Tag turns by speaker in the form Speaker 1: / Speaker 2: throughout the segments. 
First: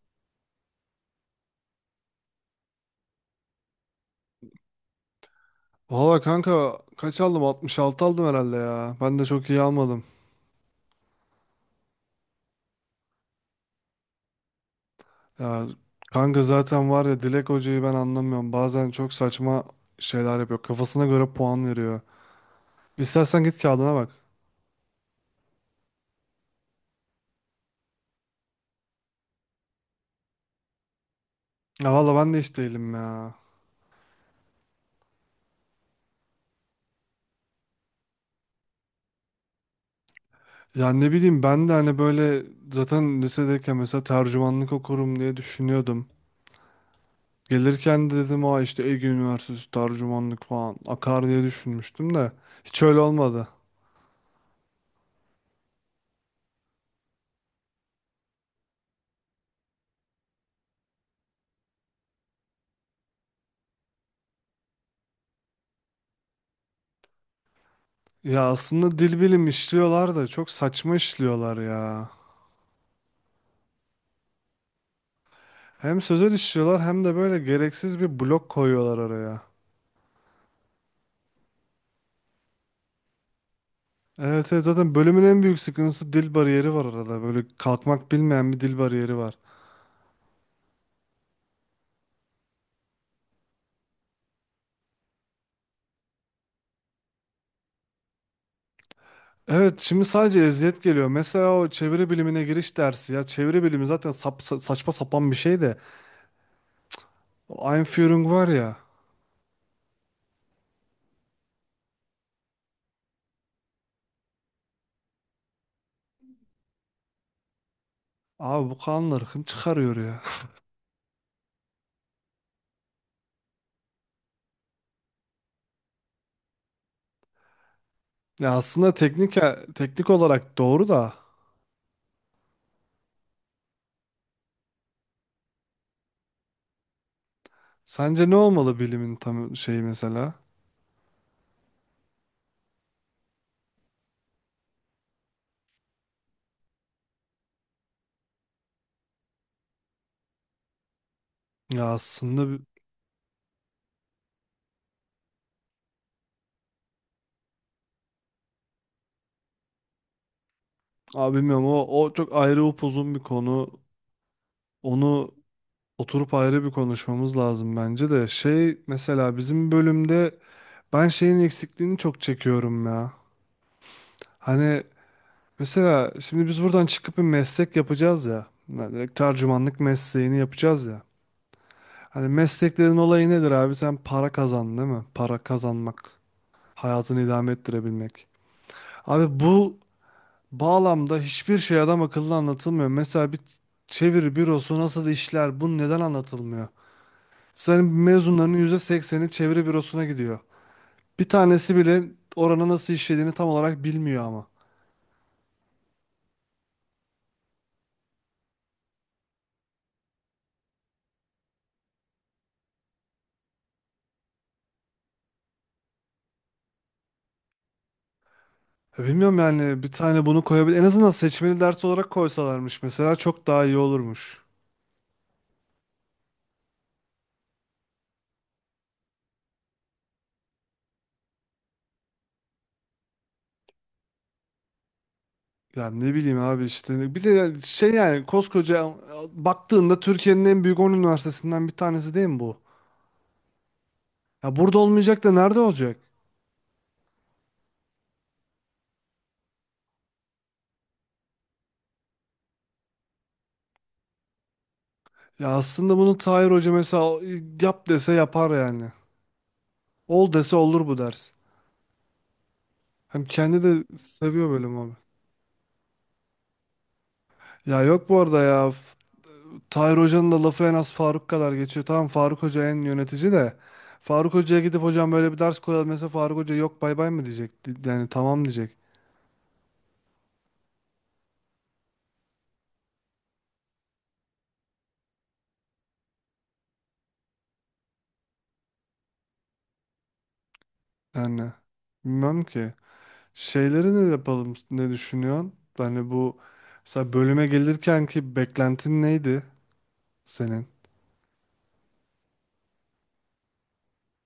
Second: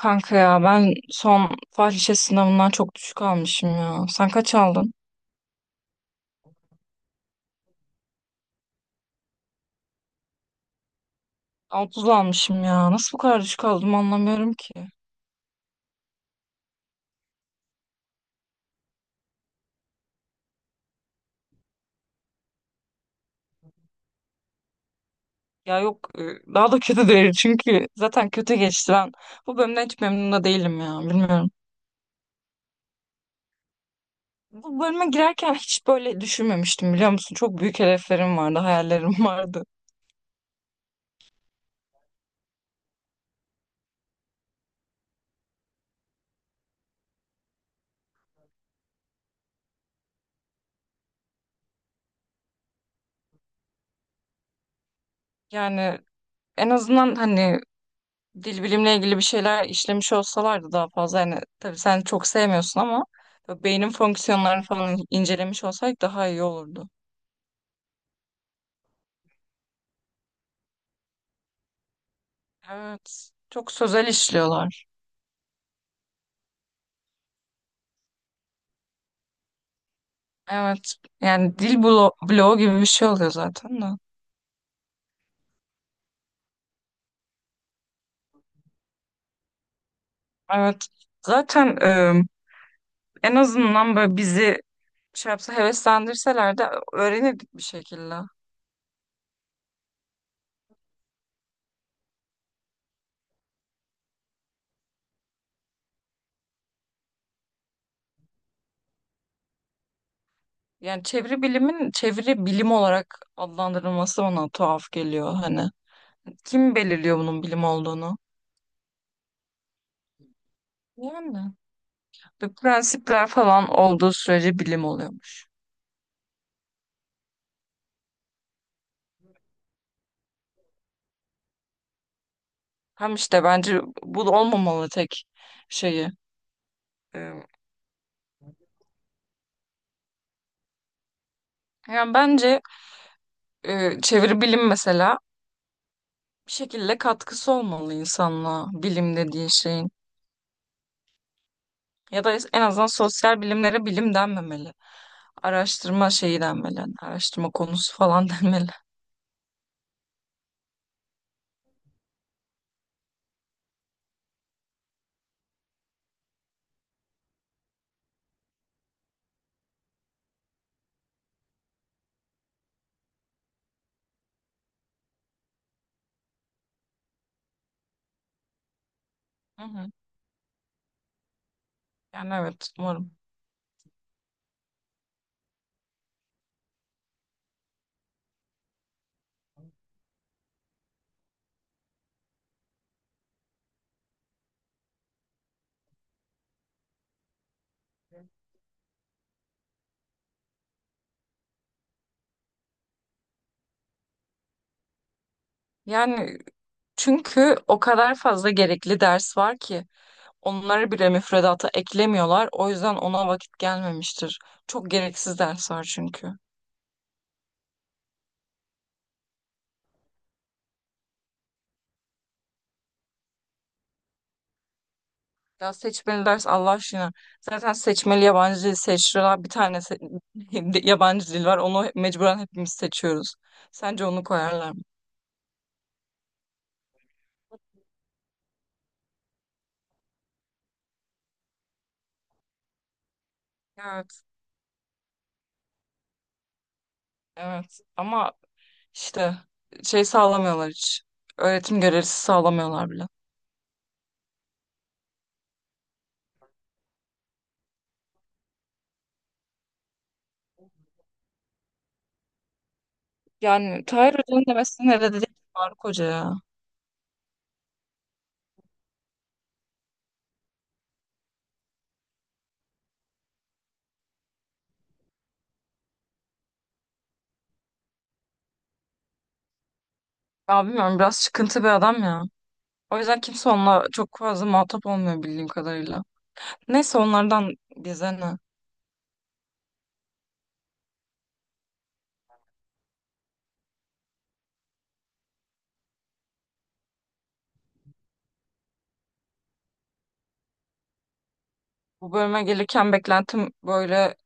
Speaker 1: Kanka ya ben son fahişe sınavından çok düşük almışım ya. Sen kaç aldın?
Speaker 2: Valla kanka kaç aldım? 66 aldım herhalde ya. Ben de çok iyi almadım.
Speaker 1: 30 almışım ya. Nasıl bu kadar düşük aldım anlamıyorum ki.
Speaker 2: Ya kanka zaten var ya Dilek Hoca'yı ben anlamıyorum. Bazen çok saçma şeyler yapıyor. Kafasına göre puan veriyor. İstersen git kağıdına bak.
Speaker 1: Ya yok daha da kötü değil çünkü zaten kötü geçti ben. Bu bölümden hiç memnun da değilim ya bilmiyorum.
Speaker 2: Ya valla ben de hiç değilim ya.
Speaker 1: Bu bölüme girerken hiç böyle düşünmemiştim biliyor musun? Çok büyük hedeflerim vardı, hayallerim vardı.
Speaker 2: Ya ne bileyim ben de hani böyle zaten lisedeyken mesela tercümanlık okurum diye düşünüyordum. Gelirken de dedim işte Ege Üniversitesi tercümanlık falan akar diye düşünmüştüm de hiç öyle olmadı.
Speaker 1: Yani en azından hani dil bilimle ilgili bir şeyler işlemiş olsalardı daha fazla hani tabii sen çok sevmiyorsun ama böyle beynin fonksiyonlarını falan incelemiş olsaydık daha iyi olurdu.
Speaker 2: Ya aslında dil bilim işliyorlar da çok saçma işliyorlar ya.
Speaker 1: Evet. Çok sözel işliyorlar.
Speaker 2: Hem sözel işliyorlar hem de böyle gereksiz bir blok koyuyorlar araya.
Speaker 1: Evet. Yani dil bloğu gibi bir şey oluyor zaten de.
Speaker 2: Evet, evet zaten bölümün en büyük sıkıntısı dil bariyeri var arada. Böyle kalkmak bilmeyen bir dil bariyeri var.
Speaker 1: Evet. Zaten en azından böyle bizi şey yapsa heveslendirseler de öğrenirdik bir şekilde.
Speaker 2: Evet şimdi sadece eziyet geliyor. Mesela o çeviri bilimine giriş dersi ya. Çeviri bilimi zaten saçma sapan bir şey de. O Einführung var ya.
Speaker 1: Yani çeviri bilimin çeviri bilim olarak adlandırılması bana tuhaf geliyor hani. Kim belirliyor bunun bilim olduğunu?
Speaker 2: Abi bu kanlar çıkarıyor ya.
Speaker 1: Yani. Ve prensipler falan olduğu sürece bilim oluyormuş.
Speaker 2: Ya aslında teknik olarak doğru da.
Speaker 1: Hem işte bence bu da olmamalı tek şeyi. Ee,
Speaker 2: Sence ne olmalı bilimin tam şeyi mesela?
Speaker 1: Yani bence çeviri bilim mesela bir şekilde katkısı olmalı insanlığa bilim dediğin şeyin.
Speaker 2: Ya
Speaker 1: Ya da
Speaker 2: aslında
Speaker 1: en azından sosyal bilimlere bilim denmemeli. Araştırma şeyi denmeli. Yani araştırma konusu falan denmeli.
Speaker 2: abi bilmiyorum o çok ayrı upuzun bir konu. Onu oturup ayrı bir konuşmamız lazım bence de. Şey mesela bizim bölümde ben şeyin eksikliğini çok çekiyorum ya. Hani mesela şimdi biz buradan çıkıp bir meslek yapacağız ya. Yani direkt
Speaker 1: Hı
Speaker 2: tercümanlık
Speaker 1: hı.
Speaker 2: mesleğini yapacağız ya. Hani
Speaker 1: Yani evet
Speaker 2: mesleklerin
Speaker 1: umarım.
Speaker 2: olayı nedir abi? Sen para kazan değil mi? Para kazanmak. Hayatını idame ettirebilmek. Abi bu bağlamda hiçbir şey adam akıllı anlatılmıyor. Mesela bir çeviri bürosu nasıl işler, bu neden anlatılmıyor? Senin mezunlarının %80'i çeviri bürosuna gidiyor. Bir tanesi bile oranın nasıl işlediğini tam olarak bilmiyor ama.
Speaker 1: Yani çünkü o kadar fazla gerekli ders var ki. Onları bile müfredata eklemiyorlar. O yüzden ona vakit gelmemiştir. Çok gereksiz ders var çünkü.
Speaker 2: Ya bilmiyorum yani bir tane bunu koyabilir. En azından seçmeli ders olarak koysalarmış mesela çok daha iyi olurmuş.
Speaker 1: Ya seçmeli ders Allah aşkına. Zaten seçmeli yabancı dil seçtiler. Yabancı dil var. Onu mecburen hepimiz seçiyoruz. Sence onu koyarlar mı?
Speaker 2: Yani ne bileyim abi işte. Bir de yani şey yani koskoca baktığında Türkiye'nin en büyük 10 üniversitesinden bir tanesi değil mi bu?
Speaker 1: Evet.
Speaker 2: Ya burada olmayacak da nerede olacak?
Speaker 1: Evet. Ama işte şey sağlamıyorlar hiç. Öğretim görevlisi sağlamıyorlar bile.
Speaker 2: Ya aslında bunu Tahir Hoca mesela yap dese yapar yani. Ol dese olur bu ders. Hem kendi
Speaker 1: Yani
Speaker 2: de
Speaker 1: Tahir Hoca'nın
Speaker 2: seviyor bölüm
Speaker 1: demesi
Speaker 2: abi.
Speaker 1: ne dedi? Faruk Hoca ya.
Speaker 2: Ya yok bu arada ya. Tahir Hoca'nın da lafı en az Faruk kadar geçiyor. Tamam Faruk Hoca en yönetici de. Faruk Hoca'ya gidip hocam böyle bir ders koyalım mesela Faruk Hoca yok bay bay mı diyecek. Yani tamam diyecek.
Speaker 1: Ya bilmiyorum biraz çıkıntı bir adam ya. O yüzden kimse onunla çok fazla muhatap olmuyor bildiğim kadarıyla. Neyse onlardan bize ne?
Speaker 2: Yani bilmem ki. Şeyleri ne yapalım, ne düşünüyorsun? Yani bu mesela bölüme gelirken ki beklentin neydi senin?
Speaker 1: Bu bölüme gelirken beklentim böyle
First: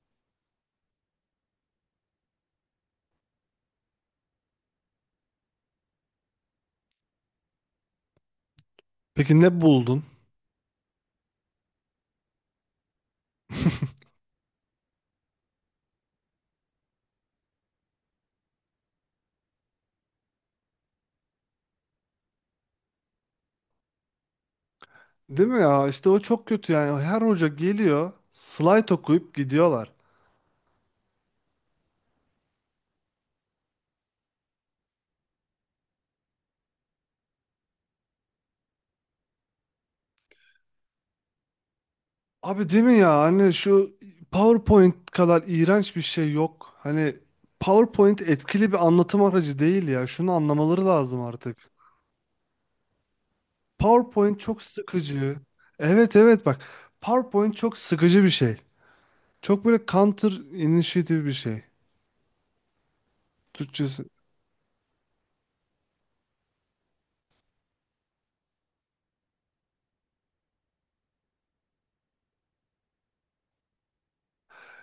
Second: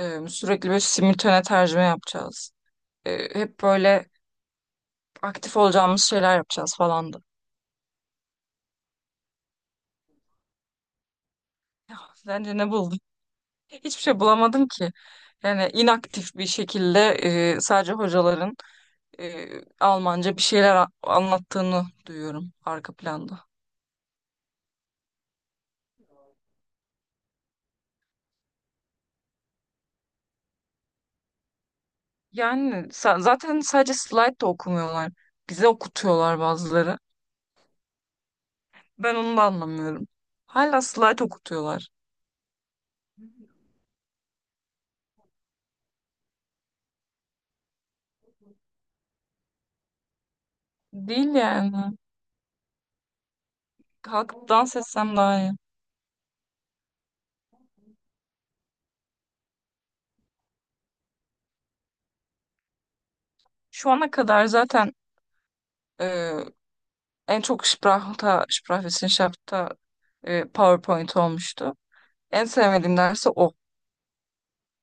Speaker 1: sürekli böyle simultane tercüme yapacağız. Hep böyle aktif olacağımız şeyler yapacağız falandı.
Speaker 2: Peki ne buldun?
Speaker 1: Ya, sence ne buldun? Hiçbir şey bulamadım ki. Yani inaktif bir şekilde sadece hocaların e, Almanca bir şeyler anlattığını duyuyorum arka planda.
Speaker 2: Değil mi ya? İşte o çok kötü yani. Her hoca geliyor, slide okuyup gidiyorlar.
Speaker 1: Yani zaten sadece slide de okumuyorlar. Bize okutuyorlar bazıları. Ben onu da anlamıyorum. Hala slide okutuyorlar.
Speaker 2: Abi değil mi ya? Hani şu PowerPoint kadar iğrenç bir şey yok. Hani PowerPoint etkili bir anlatım aracı değil ya. Şunu anlamaları lazım
Speaker 1: Değil
Speaker 2: artık.
Speaker 1: yani.
Speaker 2: PowerPoint
Speaker 1: Kalkıp
Speaker 2: çok
Speaker 1: dans etsem
Speaker 2: sıkıcı.
Speaker 1: daha iyi.
Speaker 2: Evet evet bak. PowerPoint çok sıkıcı bir şey. Çok böyle counter initiative bir şey.
Speaker 1: Şu
Speaker 2: Türkçesi.
Speaker 1: ana kadar zaten e, en çok Sprach'ta, Sprachwissenschaft'ta PowerPoint olmuştu. En sevmediğim dersi o.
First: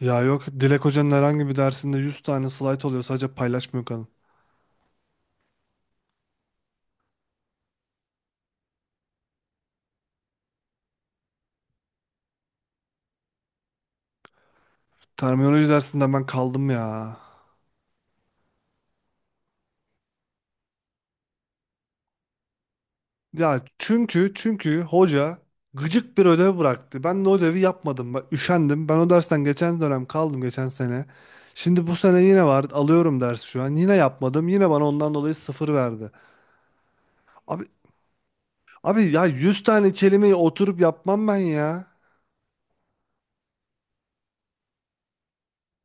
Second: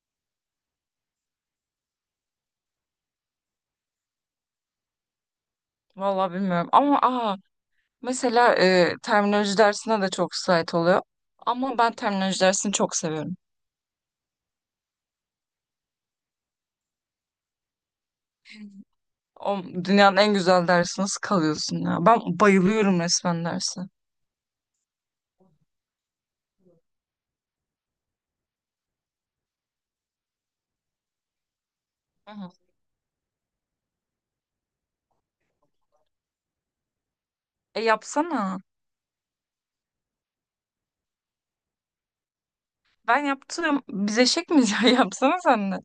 Speaker 2: Ya yok Dilek Hoca'nın herhangi bir dersinde 100 tane slide oluyor, sadece paylaşmıyor kadın.
Speaker 1: Vallahi bilmiyorum. Ama mesela terminoloji dersine de çok slayt oluyor. Ama ben terminoloji dersini çok seviyorum.
Speaker 2: Terminoloji dersinden ben kaldım ya.
Speaker 1: O dünyanın en güzel dersi nasıl kalıyorsun ya? Ben bayılıyorum resmen
Speaker 2: Ya
Speaker 1: dersi.
Speaker 2: çünkü hoca gıcık bir ödev bıraktı. Ben de o ödevi yapmadım. Ben üşendim. Ben o dersten geçen dönem kaldım, geçen sene. Şimdi bu sene
Speaker 1: Hı
Speaker 2: yine
Speaker 1: hı.
Speaker 2: var. Alıyorum ders şu an. Yine yapmadım. Yine bana ondan dolayı sıfır verdi. Abi
Speaker 1: E yapsana.
Speaker 2: abi ya 100 tane kelimeyi oturup yapmam ben ya.
Speaker 1: Ben yaptım. Biz eşek miyiz ya? Yapsana sen de.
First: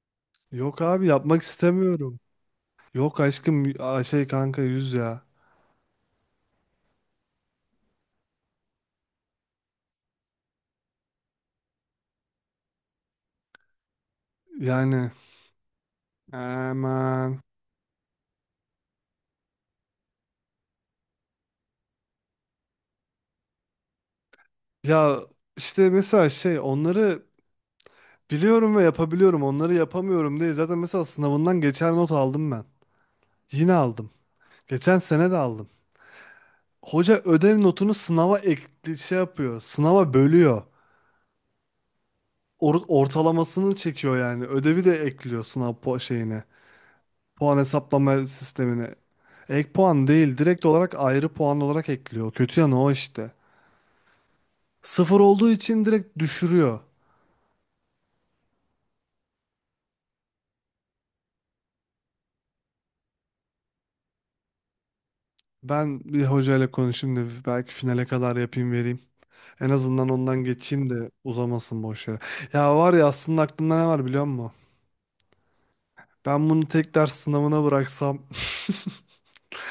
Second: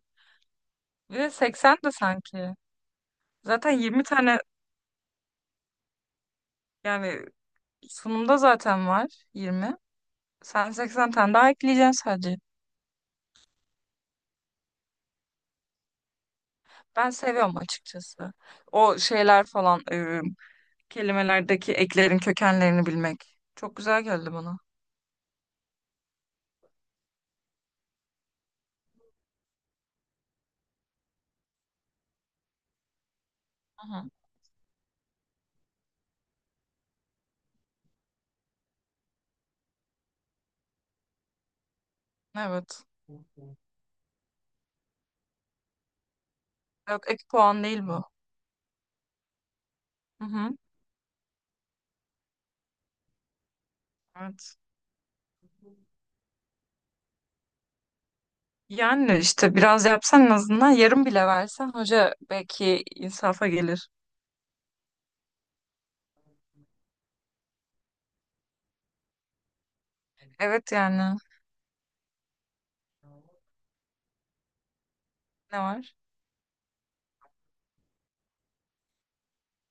Speaker 2: Yok abi
Speaker 1: Bir de
Speaker 2: yapmak
Speaker 1: 80 de
Speaker 2: istemiyorum.
Speaker 1: sanki.
Speaker 2: Yok
Speaker 1: Zaten
Speaker 2: aşkım. Aa,
Speaker 1: 20
Speaker 2: şey
Speaker 1: tane
Speaker 2: kanka yüz ya.
Speaker 1: yani sunumda zaten var 20. Sen 80 tane daha ekleyeceksin sadece.
Speaker 2: Yani
Speaker 1: Ben
Speaker 2: aman.
Speaker 1: seviyorum açıkçası. O şeyler falan kelimelerdeki eklerin kökenlerini bilmek. Çok güzel geldi bana.
Speaker 2: Ya işte mesela şey onları biliyorum ve yapabiliyorum. Onları yapamıyorum diye zaten mesela sınavından geçer not aldım ben. Yine
Speaker 1: Hı-hı.
Speaker 2: aldım. Geçen sene de aldım. Hoca ödev notunu sınava ekli şey yapıyor. Sınava bölüyor.
Speaker 1: Evet.
Speaker 2: Ortalamasını çekiyor yani. Ödevi de ekliyor sınav şeyine.
Speaker 1: Yok ek
Speaker 2: Puan
Speaker 1: puan değil bu.
Speaker 2: hesaplama sistemine. Ek puan değil,
Speaker 1: Hı-hı.
Speaker 2: direkt olarak ayrı puan olarak ekliyor. Kötü yanı o işte.
Speaker 1: Evet.
Speaker 2: Sıfır olduğu için direkt düşürüyor.
Speaker 1: Yani işte biraz yapsan en azından yarım bile versen hoca belki insafa gelir.
Speaker 2: Ben bir hocayla konuşayım da belki finale kadar yapayım vereyim. En azından ondan
Speaker 1: Evet
Speaker 2: geçeyim de
Speaker 1: yani.
Speaker 2: uzamasın boş yere. Ya var ya, aslında aklımda ne var biliyor musun?
Speaker 1: Ne var?
Speaker 2: Ben bunu tek ders sınavına bıraksam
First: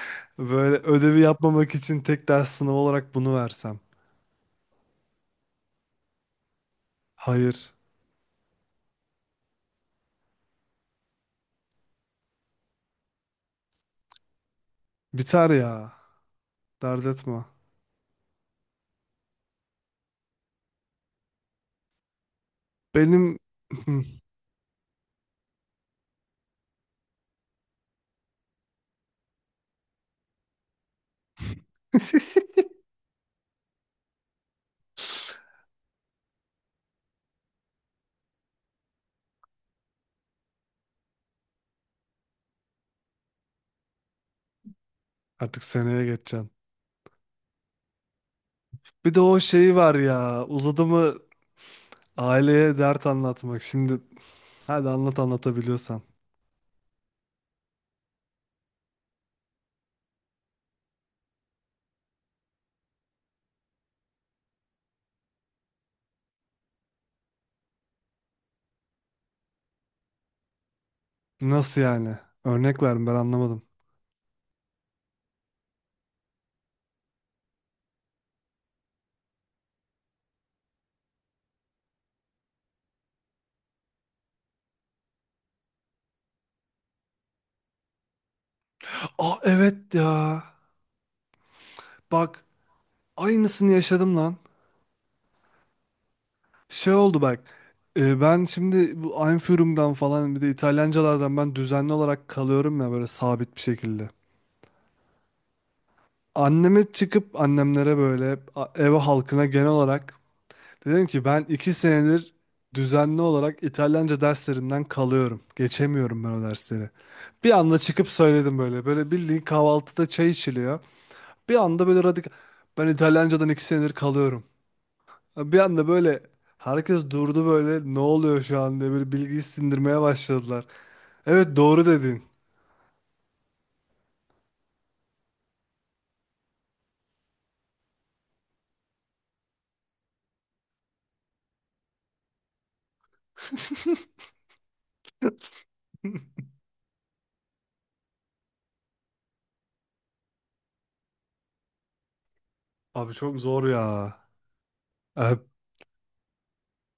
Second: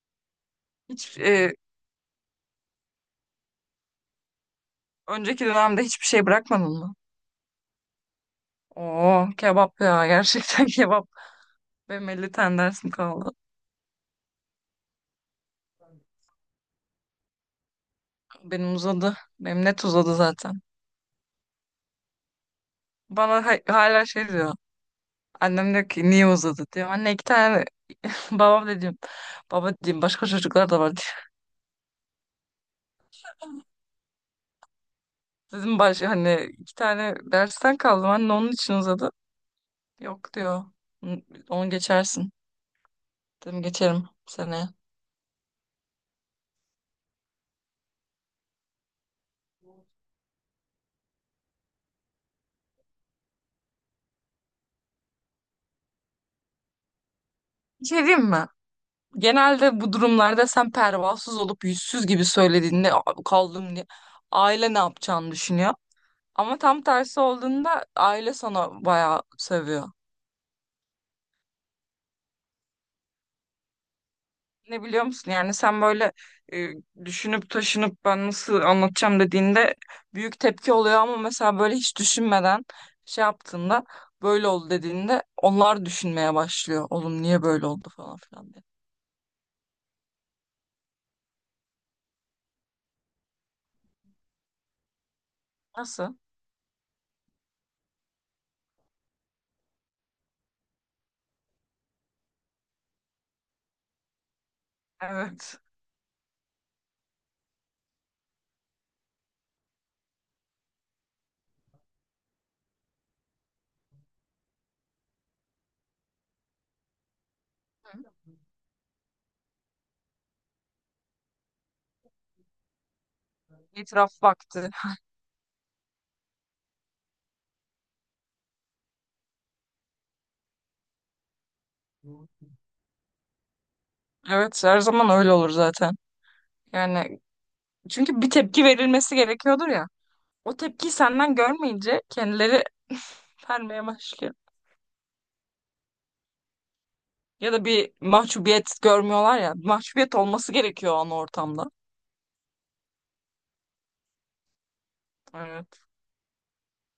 Speaker 2: böyle
Speaker 1: Hiç
Speaker 2: ödevi yapmamak için tek ders sınavı olarak bunu versem.
Speaker 1: önceki dönemde hiçbir şey bırakmadın mı?
Speaker 2: Hayır.
Speaker 1: Oo kebap ya gerçekten kebap. Benim 50 tane dersim kaldı.
Speaker 2: Biter ya. Dert etme.
Speaker 1: Benim uzadı. Benim net uzadı zaten.
Speaker 2: Benim
Speaker 1: Bana hala şey diyor. Annem diyor ki niye uzadı diyor. Anne iki tane babam da diyorum. Baba diyeyim başka çocuklar da var diyor. Dedim hani iki tane dersten kaldım anne onun için uzadı. Yok diyor. "Hı, onu geçersin. Dedim geçerim seneye.
Speaker 2: artık seneye geçeceğim. Bir de o şeyi var ya. Uzadı mı aileye dert anlatmak. Şimdi hadi anlat anlatabiliyorsan.
Speaker 1: Bir şey diyeyim mi? Genelde bu durumlarda sen pervasız olup yüzsüz gibi söylediğinde "Aa, kaldım diye aile ne yapacağını düşünüyor. Ama tam tersi olduğunda aile sana bayağı seviyor.
Speaker 2: Nasıl yani? Örnek verin, ben anlamadım.
Speaker 1: Ne biliyor musun? Yani sen böyle e, düşünüp taşınıp ben nasıl anlatacağım dediğinde büyük tepki oluyor ama mesela böyle hiç düşünmeden şey yaptığında böyle oldu dediğinde onlar düşünmeye başlıyor. Oğlum niye böyle oldu falan filan diye.
Speaker 2: Aa evet ya. Bak, aynısını yaşadım lan.
Speaker 1: Nasıl?
Speaker 2: Şey oldu bak. Ben şimdi bu Einführung'dan falan bir de İtalyancalardan ben düzenli olarak kalıyorum ya, böyle sabit bir şekilde.
Speaker 1: Evet.
Speaker 2: Anneme çıkıp annemlere, böyle ev halkına genel olarak dedim ki ben 2 senedir düzenli olarak İtalyanca derslerinden kalıyorum. Geçemiyorum ben o dersleri. Bir anda çıkıp söyledim böyle. Böyle bildiğin kahvaltıda çay içiliyor. Bir anda böyle radikal. Ben İtalyancadan 2 senedir
Speaker 1: İtiraf
Speaker 2: kalıyorum.
Speaker 1: vakti.
Speaker 2: Bir anda böyle herkes durdu, böyle ne oluyor şu an diye böyle bilgiyi sindirmeye başladılar. Evet, doğru dedin.
Speaker 1: Evet her zaman öyle olur zaten. Yani çünkü bir tepki verilmesi gerekiyordur ya. O tepkiyi senden görmeyince kendileri vermeye başlıyor. Ya da bir mahcubiyet görmüyorlar ya. Mahcubiyet olması gerekiyor o an ortamda.
Speaker 2: Abi çok zor ya. Ee,
Speaker 1: Evet,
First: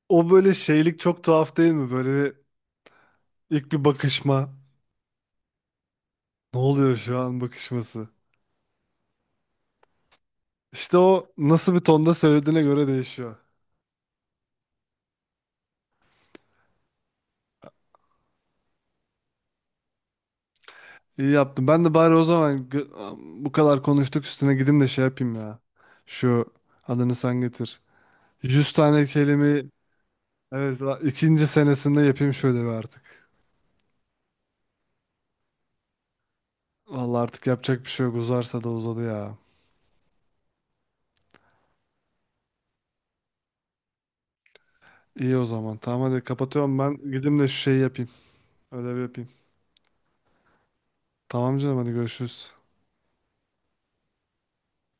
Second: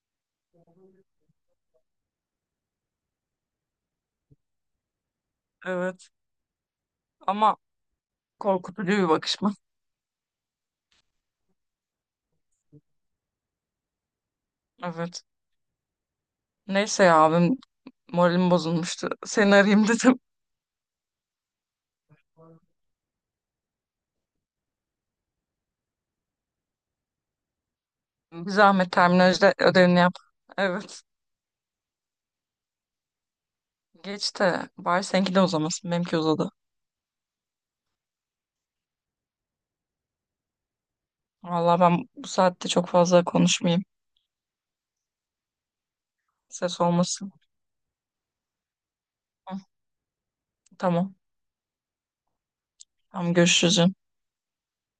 Speaker 2: O böyle şeylik çok tuhaf değil mi? Böyle ilk bir bakışma.
Speaker 1: evet.
Speaker 2: Ne oluyor şu an
Speaker 1: Ama
Speaker 2: bakışması?
Speaker 1: korkutucu bir bakışma.
Speaker 2: İşte o nasıl bir tonda söylediğine göre değişiyor.
Speaker 1: Evet. Neyse ya abim moralim bozulmuştu. Seni arayayım dedim.
Speaker 2: İyi yaptım. Ben de bari o zaman bu kadar konuştuk, üstüne gideyim de şey yapayım ya. Şu adını sen getir.
Speaker 1: Bir
Speaker 2: 100
Speaker 1: zahmet
Speaker 2: tane
Speaker 1: terminolojide
Speaker 2: kelime.
Speaker 1: ödevini yap.
Speaker 2: Evet
Speaker 1: Evet.
Speaker 2: ikinci senesinde yapayım şöyle bir artık.
Speaker 1: Geç de bari seninki de uzamasın. Benimki uzadı.
Speaker 2: Vallahi artık yapacak bir şey yok. Uzarsa da uzadı ya.
Speaker 1: Vallahi ben bu saatte çok fazla konuşmayayım.
Speaker 2: İyi o zaman. Tamam hadi kapatıyorum
Speaker 1: Ses
Speaker 2: ben.
Speaker 1: olmasın.
Speaker 2: Gideyim de şu şeyi yapayım. Ödevi yapayım.
Speaker 1: Hı, tamam.
Speaker 2: Tamam canım, hadi görüşürüz.
Speaker 1: Tamam görüşürüz canım.